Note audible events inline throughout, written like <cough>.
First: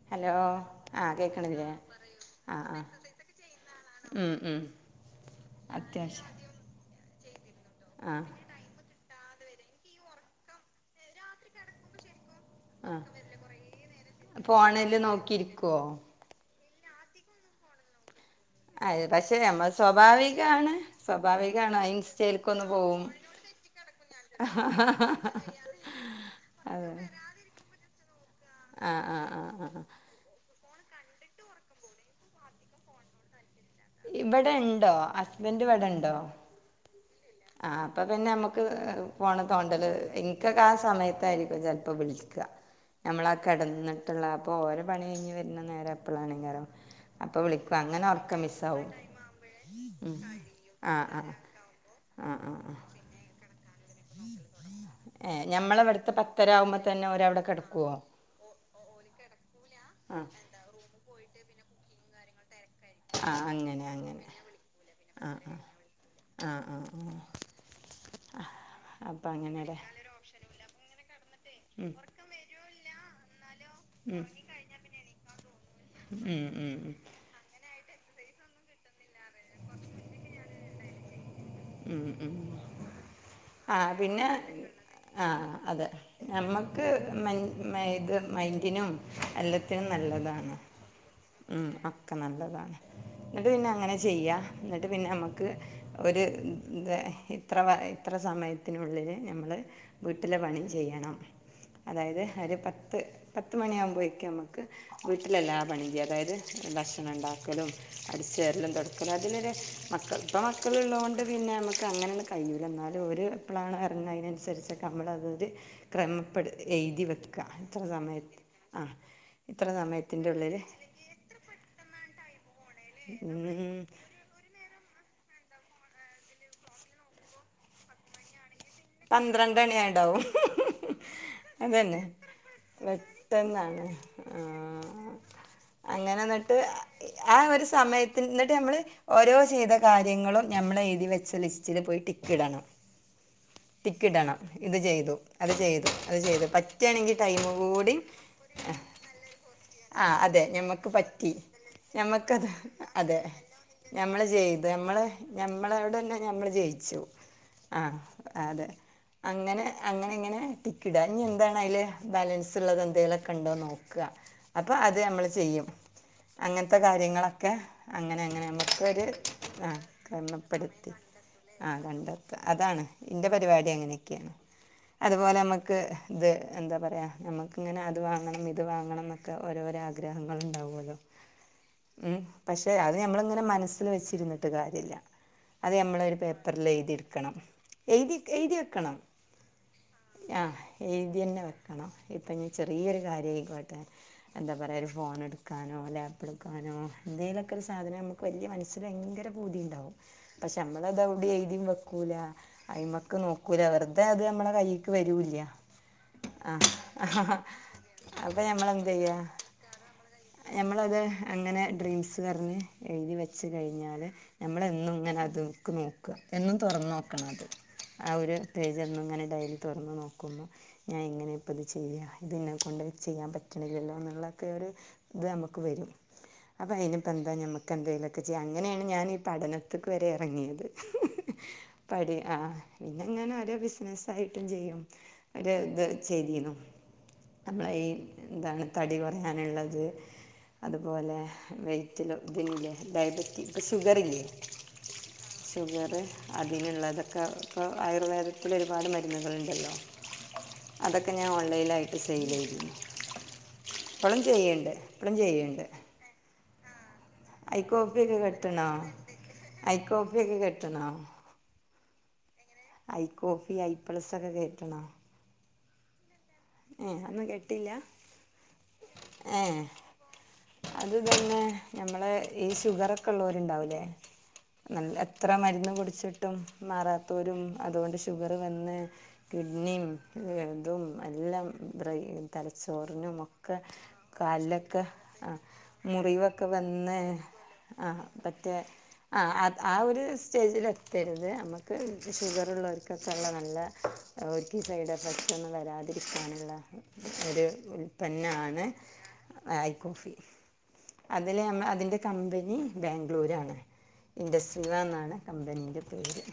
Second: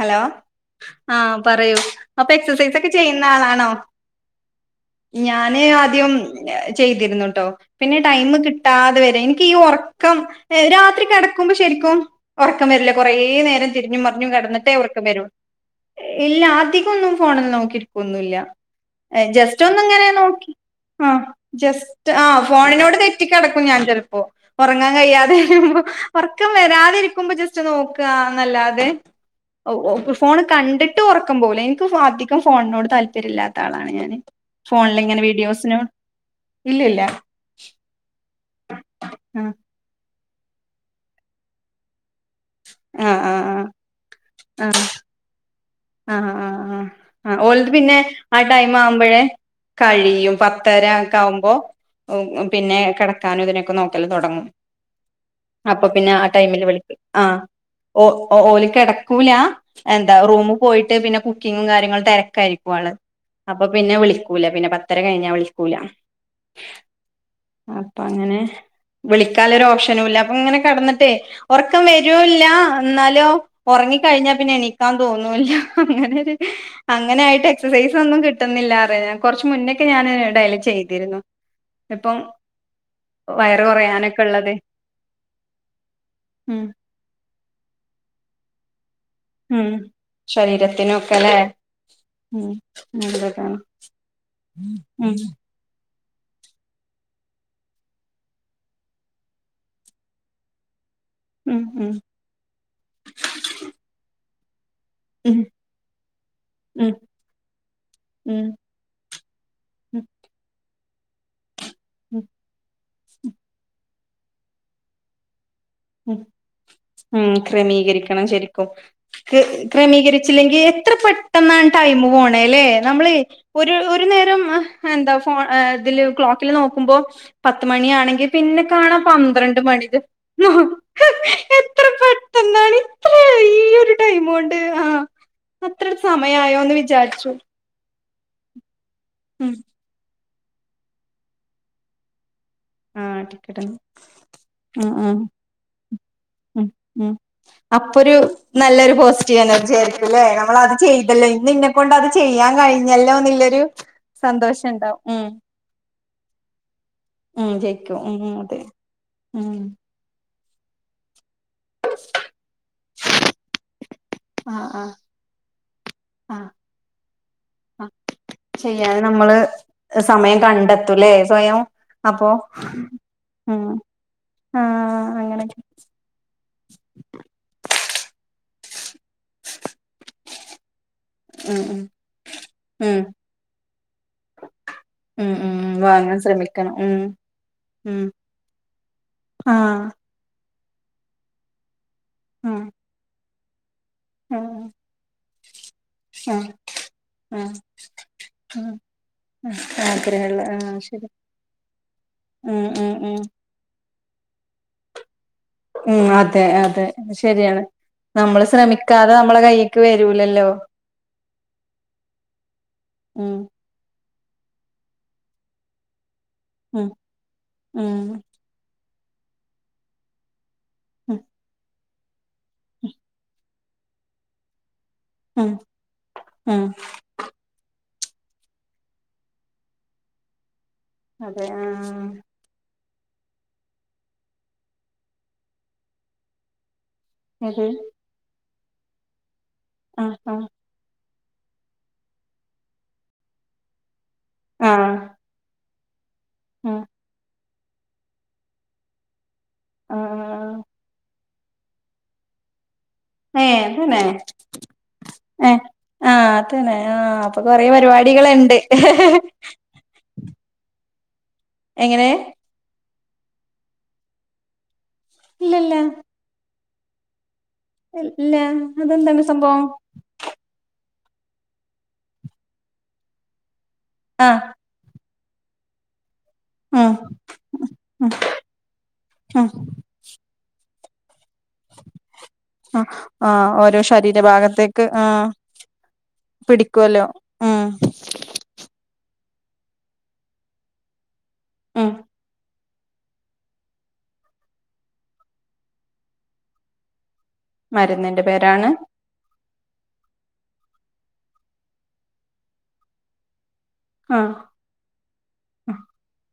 Hello ആ പറയു അപ്പ ആ ആ എക്‌സസൈസൊക്കെ ചെയ്യുന്ന ആളാണോ? ഉം ഉം ഞാന് ആദ്യം അത്യാവശ്യം എ ചെയ്ത് ഇരുന്നു ട്ടൊ പിന്നെ ആ ടൈംമ് കിട്ടാതെ വരേ ക് ഈ ഒറക്കം ഹ് രാത്രി കെടക്കുമ്പം ശരിക്കും ഒർക്കം വരില്ലേ കൊറേ നേരം ചെരിഞ്ഞും മറിഞ്ഞും കെടന്ന് ല് നോക്കിര്കോ യാതികുന്നും ഫോണിൽ നോക്കിര്ക്കൊന്നുല്ല അത് എ പക്ഷെ നമ്മൾ ജസ്റ്റൊന്ന്ങ്ങനെ നോക്കി സ്വാഭാവികമാണ് അ സ്വാഭാവികമാണ് ജസ്റ്റ് ആ ഇൻസ്റ്റയിലേക്കൊന്ന് ഫോണിനോട് പോവും തെറ്റിക്കെടക്കും ഞാൻ ചെൽപ്പോ. ഒർങ്ങാ കയ്യാതെ ഒർക്കം അതെ വരാതെരിക്കുമ്പ ജസ്റ്റൊന്ന് നോക്കാ അങ്ങെല്ലാതെ ആ ആ ആ ആ ഔ ഒ ഫു ഫോണ് കണ്ട് ട്ടും ഒറക്കം പോവുല എൻക് ഫധികം ഫോൺനോട്‌ താല്പര്യലാ തളാണ് ഞാന് ഇവിടെ ഉണ്ടോ ഫോൺല്ങ്ങനെ വീഡിയോസ് ഹസ്ബൻഡ് ങ്ങെ ഇവിടെ ഉണ്ടോ ഇല്ലല്ലാ ആ അപ്പത്തെന്നെ അമ്മക് ഹ് ഹ് ഫോണ് ആഹ് തോണ്ടല് ഇൻക്കൊക്കെ ആ സമയത്തായിരിക്കു ചെൽപം വിളി ക ആഹ് ഞമ്മളാ ആഹ് കടന്നിട്ട് ള്ള ആ ആഹ് ഇപ്പോരെ പണി കഴിഞ് വ ര്ണ നേരം അപ്പളാണയ്ക്കാരം ആ ഓലത് പിന്നെ ആ ടൈം ആവുമ്പയെ കഴിയും പത്തര ആ ഒക്കെ ആ ആവുമ്പോ ആ വും ആ ആ പിന്നെ കെടക്കാനും ഇതിനൊക്കെ ൽ തൊടങ്ങും ഏ അപ്പം പിന്നെ ഞമ്മളവിടുത്തെ ആ പത്തര ടൈമില് ആവുമ്പോ വിളിക്കും തന്നെ ആ ഓരവിടെ കിടക്കുവോ ഓ ഓല് കെടക്കൂല എന്താ ആ റൂമിൽ പോയിട്ട് പിന്നെ കുക്കിങ്ങും കാര്യങ്ങളും തെരക്കായിരിക്കും ആ അപ്പം അങ്ങനെ പിന്നെ അങ്ങനെ വിളിക്കൂല പിന്നെ പത്തര ആ കഴിഞ്ഞാൽ വിളിക്കൂല ആ ആ ആ ആ അപ്പങ്ങനെ അപ്പൊ വിളിക്കാൻള്ളൊരു അങ്ങനെല്ലേ ഓപ്ഷനൂല്ല അപ്പങ്ങനെ കെടന്നിട്ടേ ഒറക്കം വരൂല്ല ന്നാലോ ഒറങ്ങി കഴിഞ്ഞാൽ പിന്നെ എണീക്കാൻ തോന്നൂല്ല അങ്ങനൊരു ഉം ഉം അങ്ങനായിട്ട് എക്സസൈസ് ഒന്നും കിട്ടുന്നില്ലാ പറയ ഞാൻ കുറച്ച് മുന്നേക്കെ ഞൻ ഡയൽ ചെയ്തിരുന്നു ഉം ഇപ്പം ഉം വയറ് ആ കൊറയാനൊക്കെ പിന്നെ ഇള്ളത് ആ അതെ ഉം നമ്മക്ക് മെൻ മൈൻഡ് ഇതിനും ഉം എല്ലത്തിനും നല്ലതാണ് ശരീരത്തിനൊക്കെല്ലേ ഉം ഒക്കെ ഉം നല്ലതാണ് എന്നിട്ട് നല്ലതാണ് പിന്നെ അങ്ങനെ ചെയ്യാ എന്നിട്ട് പിന്നെ ഉം നമ്മക്ക് ഒരു ഉം തെ ഇത്ര വ ഇത്ര സമയത്തിനുള്ളില് നമ്മള് വീട്ടിലെ പണീം ചെയ്യണം. ഉം ഉം അതായത് ഒരു പത്ത് പത്ത് മണിയാകുമ്പോക്ക് നമ്മ ക്ക് ഉം വീട്ടിലെല്ലാ പണീം ചെയ്യ അതായത് ഉം ഭക്ഷണം ഇണ്ടാക്കലും, ഉം അടിച്ചുവാരലും, തൊടക്കലും അതിലൊരു ഉം മക്കൾ ഇപ്പ മക്ക ക്കളുള്ളൊണ്ട് ണ്ട് പിന്നെ നമ്മക്ക് ക്കങ്ങനണ് കഴിയൂല ന്നാലും ഓര് എപ്പളാണ് എറങ്ങ അയ്നനുസരിച്ചൊക്കെ നമ്മളതൊരു ഉം ക്രമപ്പെടു എഴുതി ഉം വെക്കുക ഇത്ര ക്രമീകരിക്കണം സമയത്ത് ശരിക്കും ആ ഇത്ര സമയത്തിൻ്റെ ഉള്ളിൽ ക്രമീകരിച്ചില്ലെങ്കിൽ എത്ര പെട്ടെന്നാണ് ടൈമ് പോണ അല്ലേ നമ്മള് ഒരു ഒരു നേരം എന്താ ഇതില് ക്ലോക്കിൽ നോക്കുമ്പോ പത്ത് മണിയാണെങ്കിൽ പിന്നെ കാണാം പന്ത്രണ്ട് മണി ഇത് പന്ത്രണ്ടണിയായിണ്ടാവും എത്ര അതന്നെ പെട്ടെന്നാണ് ഇത്ര ഈ പെട്ടെന്നാണ് ഒരു ടൈം ആ കൊണ്ട് അത്ര അങ്ങനെ എന്നിട്ട് സമയായോന്ന് വിചാരിച്ചു ആ ഒരു സമയത്ത് എന്നിട്ട് നമ്മള് ഓരോ ഉം ചെയ്ത കാര്യങ്ങളും നമ്മെളെഴുതി വെച്ച ലിസ്റ്റില് പോയി ടിക്കിടണം. ആ ടി ടിക്ക് ഇടണം ഇത് ചെയ്തു അത് ചെയ്തു അത് ചെയ്തു ഉം ഉം പറ്റണെങ്കി ടൈമ കൂടി അപ്പൊരു നല്ലൊരു പോസിറ്റീവ് എനർജി ആ ആയിരിക്കുംല്ലേ അതെ നമ്മളത് ഞമ്മക്ക് ചെയ്തല്ലോ പറ്റി ഇന്ന് ഇന്നെ കൊണ്ട് അത് ഞമ്മക്കത് ചെയ്യാൻ കഴിഞ്ഞല്ലോ അതെ എന്നുള്ളൊരു ഞമ്മൾ സന്തോഷം ഉണ്ടാവും ചെയ്തുമ്മള് ഉം ഞമ്മളവിടെ തന്നെ ഞമ്മൾ ജയിച്ചു ഉം ജയ്ക്കും ഉം ആ അതെ ഉം അങ്ങനെ അങ്ങനെ ഇങ്ങനെ ക്കടാ ഞ ന്താണ് അയില് ബാലൻസ് ഉള്ളത് ന്തേലൊക്കെണ്ടോ നോക്കും ക ആഹ് അപ്പ ആഹ് അത് നമ്മ ള് ചെയ്യും ആഹ് അങ്ങനത്തെ കാര്യങ്ങളൊക്കെ ആഹ് അങ്ങനെ അങ്ങനെ ശരിയാണ് നമുക്കൊരു നമ്മള് ആ സമയം ക്രമപ്പെടുത്തി കണ്ടെത്തൂലേ സ്വയം ആ അപ്പൊ കണ്ടെത്ത അതാണ് എന്റെ ഉം പരിപാടി അങ്ങനെയൊക്കെയാണ് ആഹ് അതുപോലെ അങ്ങനെയൊക്കെ മുക്ക് ഇത് എന്താ പറയാ നമുക്ക് ഇങ്ങനെ അത് വാങ്ങണം ഇത് വാങ്ങണം ഓരോരോ ആഗ്രഹങ്ങള് ഉണ്ടാവുമല്ലോ ഉം ഉം വ പക്ഷെ അത് ഉം ഞമ്മളിങ്ങനെ മനസ്സിൽ വെച്ചിരുന്നിട്ട് കാര്യല്ല ഉം ഉം അത് നമ്മളൊരു വാങ്ങാൻ പേപ്പറില് ശ്രമിക്കണം ഉം എഴുതിട്ക്കണം ഉം എഴുതി എഴുതി വെക്കണം ആഹ് ആ എഴുതി തന്നെ വെക്കണം ഇപ്പൊ ഇനി ഉം ചെറിയൊരു കാര്യയി വാട്ടെ ഉം എന്താ ഉം പറയാ ഒരു ഫോണെടുക്കാനോ ഉം ലാപെടുക്കാനോ ഉം എന്തെലുക്കെരു സാധനം നമുക്ക് വല്ല്യ ഉം മനസ്സിൽ ഭയങ്കര പൂതിണ്ടാവും ആഗ്രഹള്ള പക്ഷെ ആഹ് നമ്മള ശരി തെവിടിം എഴുതിം വെക്കൂല ഉം ഉം അയ്മക്ക് ഉം നോക്കൂല അവർ അതെ അത് നമ്മളെ കൈക്ക് വരൂല്ല്യാ ഉം അതെ ആ അതെ ആഹ് ഹാ ശരിയാണ് അപ്പൊ നമ്മള് ശ്രമിക്കാതെ ഞമ്മളെന്തെയ്യാ നമ്മളെ കൈയ്യിക്ക് വരൂലല്ലോ ഞമ്മളത് അങ്ങനെ ഡ്രീംസ് പറഞ്ഞ് എഴുതി ഉം വെച്ചു കഴിഞ്ഞാല് ഞമ്മളെന്നും ഇങ്ങനെ അത്ക്ക് നോ ക്കുവ എന്നും ഉം തുറന്ന് നോക്കണം അത് ആ ഉം ഒരു ത് തെന്നും ങ്ങനെ ഡയലി തൊറന്നു നോക്കുമ്പോ ഉം ഞായെങ്ങനെ ഇപ്പയിത് ചെയ് ചെയ്യ ഇതിന്നെ കൊണ്ട് ചെയ്യാൻ പറ്റണില്ലല്ലോ എന്നുള്ളതൊക്കെ ഒരു ഇത് ഉം നമുക്ക് വരും ഉം അപ്പ അയിനിപ്പ എന്താ ഞമക്ക് എന്തെലുക്കെ ഒക്കെ ചെയ്യ അങ്ങനെയാണ് ഞാൻ ഈ പഠനത്തേക്ക് വരെ അതെ ആഹ് പടി ആ പിന്നെ ഇങ്ങനെ ഓരോ ബിസിനസായിട്ടും ചെയ്യും ഒരു ഇത് ചെയ്തിനു നമ്മളെ ഇത് ഈ എന്താണ് തടി കുറയാൻ ങ്ങനള്ളത് ആഹ് ആഹ് അതുപോലെ വെയ്റ്റിലോ ഇതല്ലേ ഡയബറ്റി ഇപ്പൊ ഷുഗറില്ലേ ആഹ് ഷുഗറ് ആഹ് അതിനുള്ളതക്ക ഇപ്പോ ആയുർവേദത്തില് ഒരുപാട് മരുന്നുകള് ല്ലല്ലോ ആഹ് അതൊ ഒക്കെ ഞാൻ ഓൺലൈലായിട്ട് സെയിലെയ്തിരുന്നു ഏ തന്നെ ഇപ്പോഴും ഏ ചെയ്യുന്നുണ്ട് ആഹ് തന്നെ ആഹ അപ്പൊ ഐ കൊറെ കോഫിയൊക്കെ പരിപാടികള്ണ്ട് ഇഹ്ഹ്ഹ് <unintelligible> കൊക്കെ കോട്ട്ണൊ എങ്ങനെ ഐ കോഫി ഐ പ്ലസ് ഒക്കെ കേട്ട്ണോ ഇല്ലല്ല ഏ അന്ന കേട്ട ഇല്ല അതെന്താണ് സംഭവം ഏ അത് തന്നെ നമ്മൾ ഈ ഷുഗറൊക്കെ ഉള്ളോല്ണ്ടാവുല്ലേ ആഹ് ന്നല്ലത് ത്ര മര്ന്നും കുട്ച്ചിട് ഒട്ടും ഉം മാറാത്തോരും അതോണ്ട് ഉം ഷുഗർ വന്ന് ഉം കിഡ്നിം <unintelligible> വെൽതും എല്ലം ബ്രെയ് ആഹ് തലച്ചോറിനും ആഹ് മൊക്കെ ഓരോ കാൽനൊക്കെ ശരീരഭാഗത്തേക്ക് ആഹ് അഹ്മുറിവൊക്കെ വന്ന് പിടിക്കുവല്ലോ ഉം ആ പറ്റേ അ അത് ആ ഒര് സ്റ്റേജില് എത്തരുത് മ്മക്ക് ഉം ഷുഗറ് ള്ളോര്കും ക്ക സള്ള ന്നല്ലെ ഓൽക്കീ സൈഡ് എഫക്ട് ഒന്നും വരാത് <unintelligible> ഇത്കാണില്ല ഒര് മരുന്നിന്റെ ഉൽപ്പന്നാണ് പേരാണ് ഐ കോഫി അതിലെ <unintelligible> അതിന്റെ കമ്പനി ബ്ലാഗ്ലൂരാണ് ആഹ് ഇൻ്റസ് വ ന്നാണ് കമ്പനിൻ്റെ പേര്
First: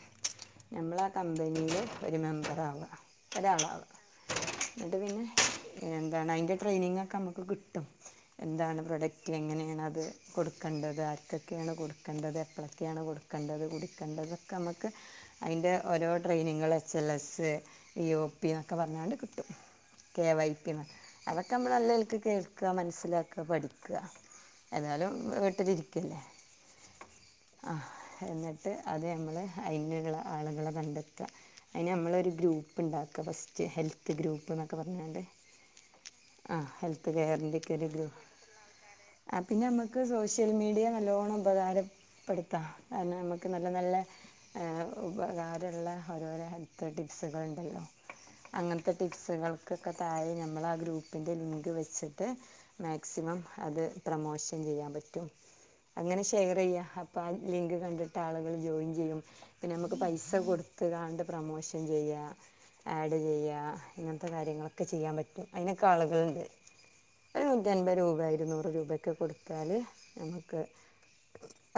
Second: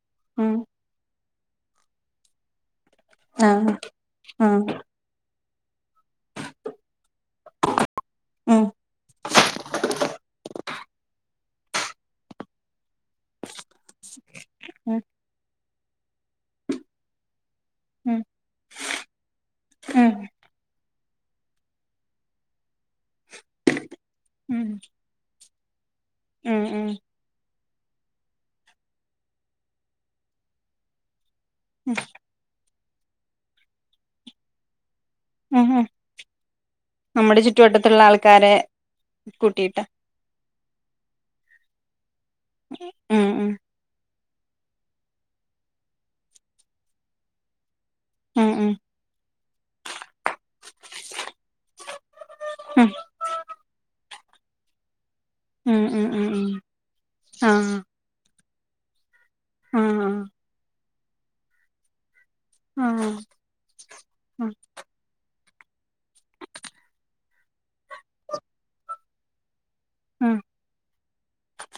ഉം ന്നമ്മളാ ക് കമ്പനീലെ ഒര് മെമ്പറാവ ആഹ് ഒരാളാവ ആഹ് എന്താണ് അയ്ന്റെ ട്രെയിനിങ് ഒക്കെ അമുക്ക് കിട്ടും ഉം ഉം എന്താണ് പ്രൊഡക്റ്റ് എങ്ങനെണ് അത് കൊട് ക്കണ്ടത് ആർക്കെക്കേണ് കൊട്ക്കണ്ടത് എപ്ലക്കേണ് കൊട്ക്കേണ്ടത് കുടിക്കണ്ടത് ക്ക മക്ക് ഉം അയ്ൻൻ്റെ ഓരോ ട്രെയിനിങ്ങള് എച്ച ൽ എസ്സെ ഉം ഇയോപ്യ ഒക്ക പർഞ്ഞാണ്ട് കിട്ടും ഉം കെ വൈ അതൊക്കെ ന്നമ്മൾ ന്നല്ലൽക്ക് കേൾക്ക മനസ്സിലാക്ക പഠിക്ക എതാലും വീട്ടിലിരിക്കേല്ല ഉം ഉം ആ എന്നിട്ട് അത് ഞമ്മള് അയ്ന്ള്ള ആള്കളെ കണ്ടത് ത്അ അയ്ന് അമ്മളൊരു ഗ്രൂ പ്പ് ണ്ടാക്ക്അ ഫസ്റ്റ് ഹെൽത്ത് ഗ്രൂപ്പ് ന്നൊക്കെ പർഞ്ഞ് പർഞ്ഞാണ്ട് ഉം ഉം ആ നമ്മുടെ ഹെൽത്ത്കെയറിൻ്ററകൊരു ചുറ്റുവട്ടത്തുള്ള ഗ്രൂ ആൾക്കാരെ ആ പിന്ന കൂട്ടിയിട്ടാ അമ്മക്ക് സോഷ് ഷ്യൽ മീഡിയ ന്നല്ലോണം ഉപകാരം പ്പെട്ത്താം അയന് ഉം അമക്ക് ന്നല്ല ന്നല്ലെ ഉപകാരള്ള ഓരോരോ ഹെൽത്ത് ടിപ്സുകളുണ്ടല്ലോ ഉം ഉം ഉം അങ്ങൻത്തെ ടിപ്സുകൾക്ക് ക്കെ താഴെ ഞമ്മളാ ഗ്രൂപ്പിൻ്റെ ലിങ്ക് വെച്ചിട്ട് ഉം മാക്സിമം അത് പ്രമോഷൻ ചെയ്യാം പറ്റും ഉം അങ്ങനെ ഉം ഉം ഉം ഷെയർ എയ്യ അപ്പ ആ ലിങ്ക് ആഹ് കണ്ടിട്ട് ആള് ജോയിൻ ചെയ്യും പിന്നെ നമുക്ക് ആഹ് പൈസ കൊടുത്ത് കാണ്ട് പ്രമോഷൻ ചെയ്യുക ആഹ എന്ത് ചെയ്യുക ഇങ്ങനത്തെ കാര്യങ്ങളൊക്കെ ചെയ്യാൻ പറ്റും അതിനൊക്കെ ആളുകളുണ്ട് ഒരു നൂറ്റിൻപത് രൂപ ഇരുന്നൂറ് രൂപൊക്കെ കൊടുത്ത് വച്ചാൽ ഉം നമുക്ക്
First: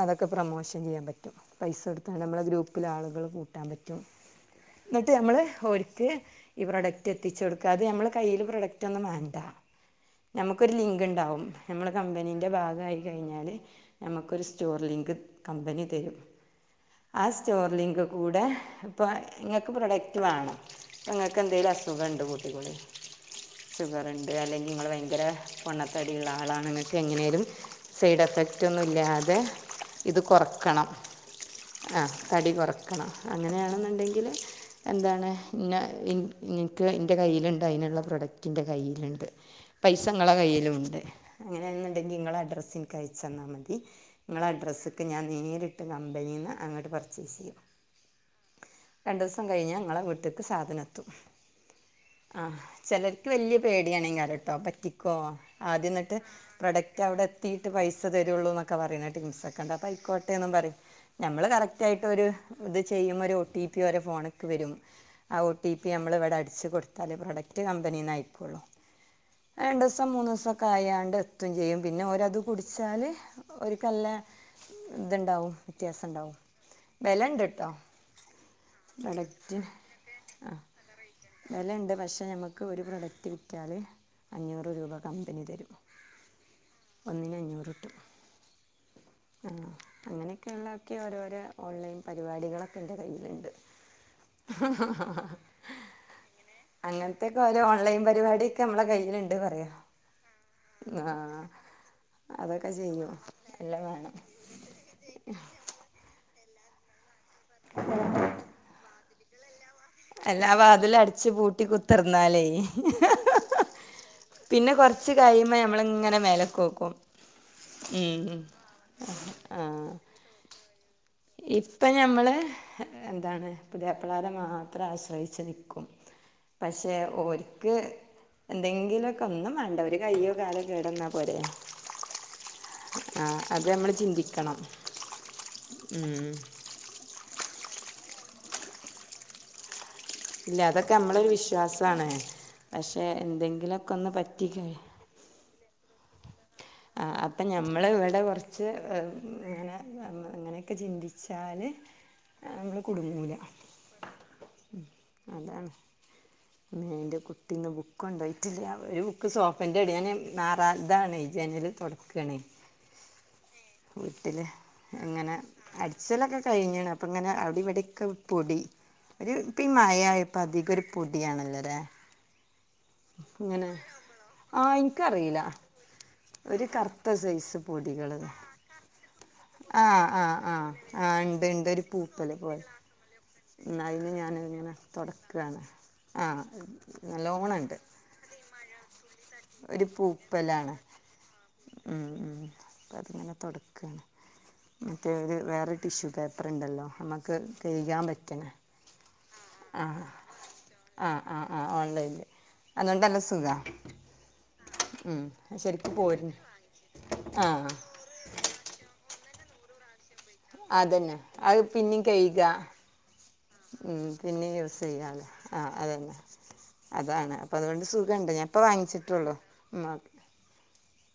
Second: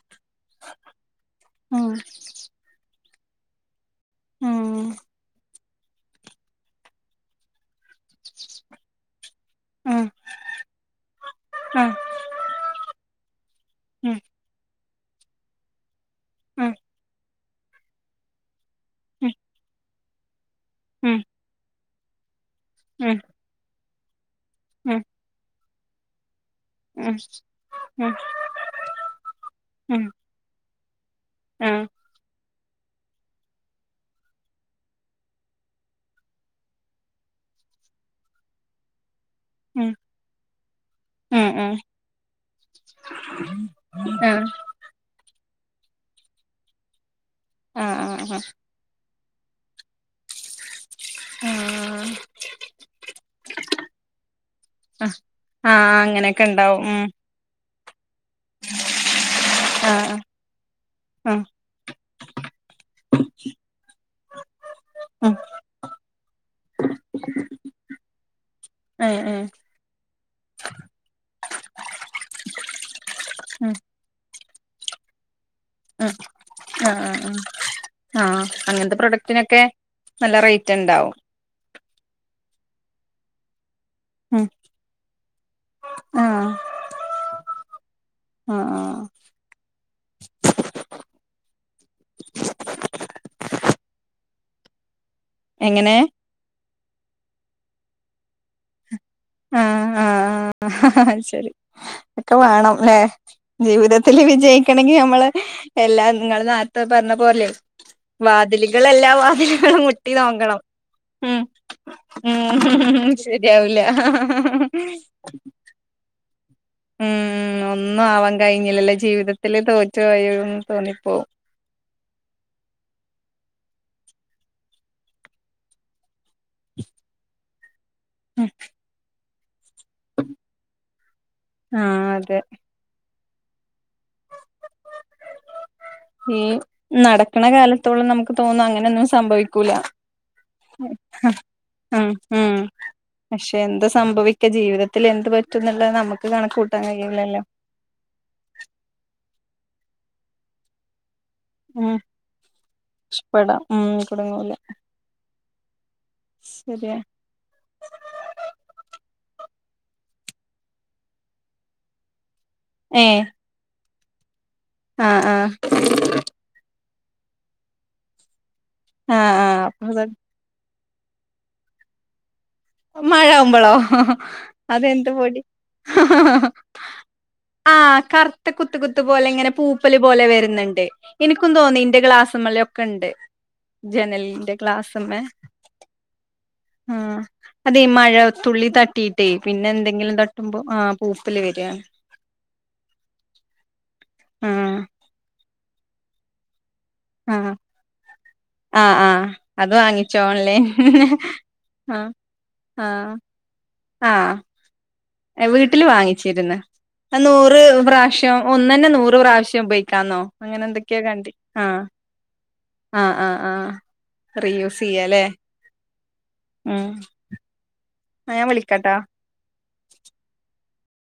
അതൊക്കെ പ്രമോഷൻ ചെയ്യാൻ പറ്റും പൈസ ഉം എടുത്താ നമ്മള ഗ്രൂപ്പില ആളുകളും കൂട്ടാൻ പറ്റി ഉം എന്നിട്ട് നമ്മള് ക്ക് ഈ പ്രൊഡക്റ്റ് എത്തിച്ച് കൊടുക്കാം അത് നമ്മൾ കയ്യിൽ പ്രൊഡക്റ്റ് ഒന്നും വേണ്ട ഉം നമുക്കൊരു ലിങ്ക് ഉണ്ടാവും നമ്മുടെ ആഹ് കമ്പനീന്റെ ഭാഗമായി കഴിഞ്ഞാല് ഉം നമുക്കൊരു സ്റ്റോർ ലിങ്ക് കമ്പനി തരും ഉം ആ സ്റ്റോർ ലിങ്ക് കൂടെ ഇപ്പോൾ ഉം നിങ്ങൾക്ക് പ്രൊഡക്റ്റ് വേണം ഉം നിങ്ങൾക്ന്തേലും - കണ്ട് പോയി പൊളി ഉം ഷുഗർ ഉണ്ട് അല്ലെങ്കിൽ നിങ്ങൾ ഉം ഉം ഭയങ്കര പൊണ്ണത്തടിയുള്ള ആളാണ് നിങ്ങൾക്ക് ഉം ഉം എങ്ങനെയെലും സൈഡ് എഫക്റ്റ് ഒന്നും ഇല്ലാതെ ഇത് കുറക്കണം ആഹ് ആ തടി കുറക്ക വയ്ക്കണം അങ്ങനെയാണെന്നുണ്ടെങ്കിൽ എന്താണ് പിന്നെ എനിക്ക് എൻ്റെ കയ്യിലുണ്ട് അതിനുള്ള പ്രൊഡക്റ്റിൻ്റെ കയ്യിലുണ്ട് ഉം പൈസ നിങ്ങളെ കൈലുണ്ട് ഉം ഉം അങ്ങനെയാന്നുണ്ടാക്കിലെ നിങ്ങളാ അഡ്ഡ്രസ് എനിക്ക് അയച്ച് തന്നാൽ മതി നിങ്ങളാ ആഹ് അഡ്രസ്സിക്ക് ഞാൻ നേരിട്ട് കമ്പനിന്ന് അങ്ങട്ട് ഫാസ്റ്റ് ഈസി ആഹ് ആഹ് രണ്ട് ദിവസം കഴഞ്ഞാൽഞങ്ങളെ വിട്ട സാധനെത്തും ആഹ് അഹ് ചിലർക്ക് വല്ല്യ പേടിയാണ് ഇങ്ങടിട്ടോ പറ്റിക്കോ ആഹ് ആഹ് അതെന്നിട്ട് അങ്ങനെയൊക്കെ ഉണ്ടാവും പ്രോഡക്റ്റ് ഉം അവിടെത്തി പൈസ് പൈസതരുള്ളൂന്ന് എന്നൊക്കെ പറയണേട്ട് ഇൻസക്ക ആഹ് ആഹ് ആയിക്കോട്ടെന്നും പറയും ഞമ്മൾ ഉം കറക്റ്റ് ആയിട്ട് ഒരു ഇത് ചെയ്യുമ്പ ഒരു ഓ ടി പി ഫോൺ ക്ക് വരും ഉം ആ ഒ ടി പി നമ്മൾവിടെ അടിച്ച് കൊടുത്താൽ പ്രൊഡക്റ്റ് കമ്പനി നിന്ന് ആയക്കോളൂ ഉം ഉം രണ്ട് ദിവസം മൂന്ന് ദിവസക്കെ ആയാണ്ട് എത്തും ചെയ്യും പിന്നെ ഓരത് കുടി ചാല് ഒരു കല്ല് ഇതണ്ടാവും അ ആ ആ ആഹ് അങ്ങനത്തെ പ്രൊഡക്റ്റിനൊക്കെ പ്രൊഡക്റ്റിന് നല്ല റേറ്റ് ഇണ്ടാവും നമക്ക് ഒരു പ്രൊഡക്റ്റ് വിറ്റാൽ അഞ്ഞൂറ് രൂപ കമ്പനി തരും ആഹ് ഒന്നിന് അഞ്ഞൂറ് ട്ടും. ആഹ് ആഹ് ആ അങ്ങനൊക്കെയ ഉള്ളക്കെ ഓരോരോ ഓൺലൈൻ പരിപാടികളൊക്കെ എന്റെ കയ്യില്ണ്ട്. എങ്ങനെ അങ്ങനത്തോക്കെ ഒരോ ഓൺലൈൻ പരിപാടിയൊക്കെ നമ്മളെ കയ്യി ആ ആ ആ അഹ് ശരി ഒക്കെ അതൊക്കെ വേണം ല്ലെ ചെയ്യും എല്ലാം ജീവിതത്തി വേണം ല് വിജയിക്കണങ്കിൽ നമ്മള് എല്ലാം നിങ്ങള നാ ത്ത പറഞ്ഞ പോലെ വാതിലുകളെല്ലാ വാ <unintelligible> ട്ടി എല്ലാ ന്നോങ്കണം വാതിലും അടിച്ച് ഉം പൂട്ടി കുത്തിർന്നാലേ മ് ശരിയാവില്ല പിന്നെ കൊറച്ച് കഴിയുമ്പ നമ്മൾ ഇങ്ങനെ മേല ഉം ഒന്നും ആവാൻ കഴിഞ്ഞില്ലല്ലേ ജീവിതത്തിൽ തോറ്റു പോയന്ന് തോന്നി <inaudible> അതാണ് പുതിയാപ്ലമാരെ മാത്രം ആശ്രയിച്ചു നിൽക്കും പക്ഷേ ഒലക്കേ എന്തെങ്കിലും ഇപ്പൊ ഒന്നും വേണ്ട കണ്ടവര് കയ്യോ കാലോ കേടുന്ന പോരെ ആഹ് അതെ ആ അത് നമ്മള് ചിന്തിക്കണം ഉം ഈ നടക്ക്ണ കാല അത്രത്തോളം നമുക്ക് തോന്നും അങ്ങനൊന്നും സംവിക്കൂല്ല ഇല്ല അതൊക്കെ നമ്മളൊരു വിശ്വാസാണ് ഉം പക്ഷെ പക്ഷെ എന്തെങ്കിലുംക്കെ ഒന്ന് പറ്റി കഴി റ്റും ന്നള്ള് നമ്മക്ക് കണ ആ അപ്പൊ ഞമ്മള് ഇവിടെ കൊറച്ച് അങ്ങനെ അങ്ങനെയൊക്കെ ചിന്തി ച്ചാല് ഉം നമ്മൾ കുടുങ്ങൂലെ പെടാം ഉം കുടുങ്ങൂല അതാണ് ഇമ്മേ ശരിയാ ഇന്റെ കുട്ടീന്ന് ബുക്ക് കൊണ്ടോയിട്ടില്ല ഒരു ബുക്ക് സോ ഫന്റെ എടേ ഞാന് മാറാ ഇതാണ് ജനൽ തൊടക്കാണേ ഏ വീട്ടില് ആഹ് എങ്ങനെ ആഹ് അടിച്ചലൊക്കെ കഴിഞ്ഞ്ണ് അപ്പം അങ്ങനെ അവിടിം ഇവിടെക്കെ പൊടി ആഹ് ആഹ് ഇപ്പ അപ്പൊ മഴായപ്പോ അധിക ഒരു പൊടിയാണലല്ലോലേ മഴയാവുമ്പളോ ആ അതെന്ത് പൊടി എനിക്കറിയില്ല ഒരു കറുത്ത സൈസ് ആ പൊടികൾ കറുത്ത കുത്ത് കുത്ത് പോലെ ഇങ്ങനെ ആ പൂപ്പല്‌ ആ പോലെ ആ വരുന്ന്ണ്ട് ആ എൻക്കും തോന്നി ഇന്റെ ഗ്ലാസ്മലൊക്കെ ഇണ്ട് എന്ന അയിന് ഞാൻ ഇങ്ങനെ തൊടക്കാണ് ആഹ് നല്ലോണം ഇണ്ട് അതെ മഴ തുള്ളി തട്ടി ഒരു പൂപ്പലാണ് പൂപ്പല് വരാണ് ഉം ഉം അപ്പൊ അതിങ്ങനെ തൊടക്കാണ് ആഹ് മറ്റേ ഒരു വേറെ ടിഷ്യൂ പേപ്പർ ഇണ്ടല്ലോ നമുക്ക് കെയ്കാൻ പറ്റ്ണെ ആ അത് വാങ്ങിച്ചോ ഓൺലൈന്ന് ആ ആ ആ ഓൺലൈനിൽ ആ അതുകൊണ്ട് ആഹ് നല്ല സുഖമാണ് ഉം ആഹ് വീട്ടിൽ ശരിക്കും പോരുന്നു വാങ്ങിച്ചിരുന്നു ആ നൂറ് പ്രാവശ്യം ഒന്നന്നെ നൂറ് പ്രാവശ്യം ഉപോഗിക്കാന്നോ അതന്നെ അത് പിന്നെയും കഴുക ആഹ് ആഹ് ആഹ് ഉം പിന്നെ റീയൂസ് യൂസ് ചെയ്യാ ചെയ്യാല്ലേ ആ അതെന്നെ ഉം അതാണ് അപ്പൊ അതുകൊണ്ട് സുഖണ്ട് ന്നാ ഞാൻ ഞാൻപ്പോ വിളിക്കാട്ടോ വാങ്ങിച്ചിട്ടുള്ളൂ ഉ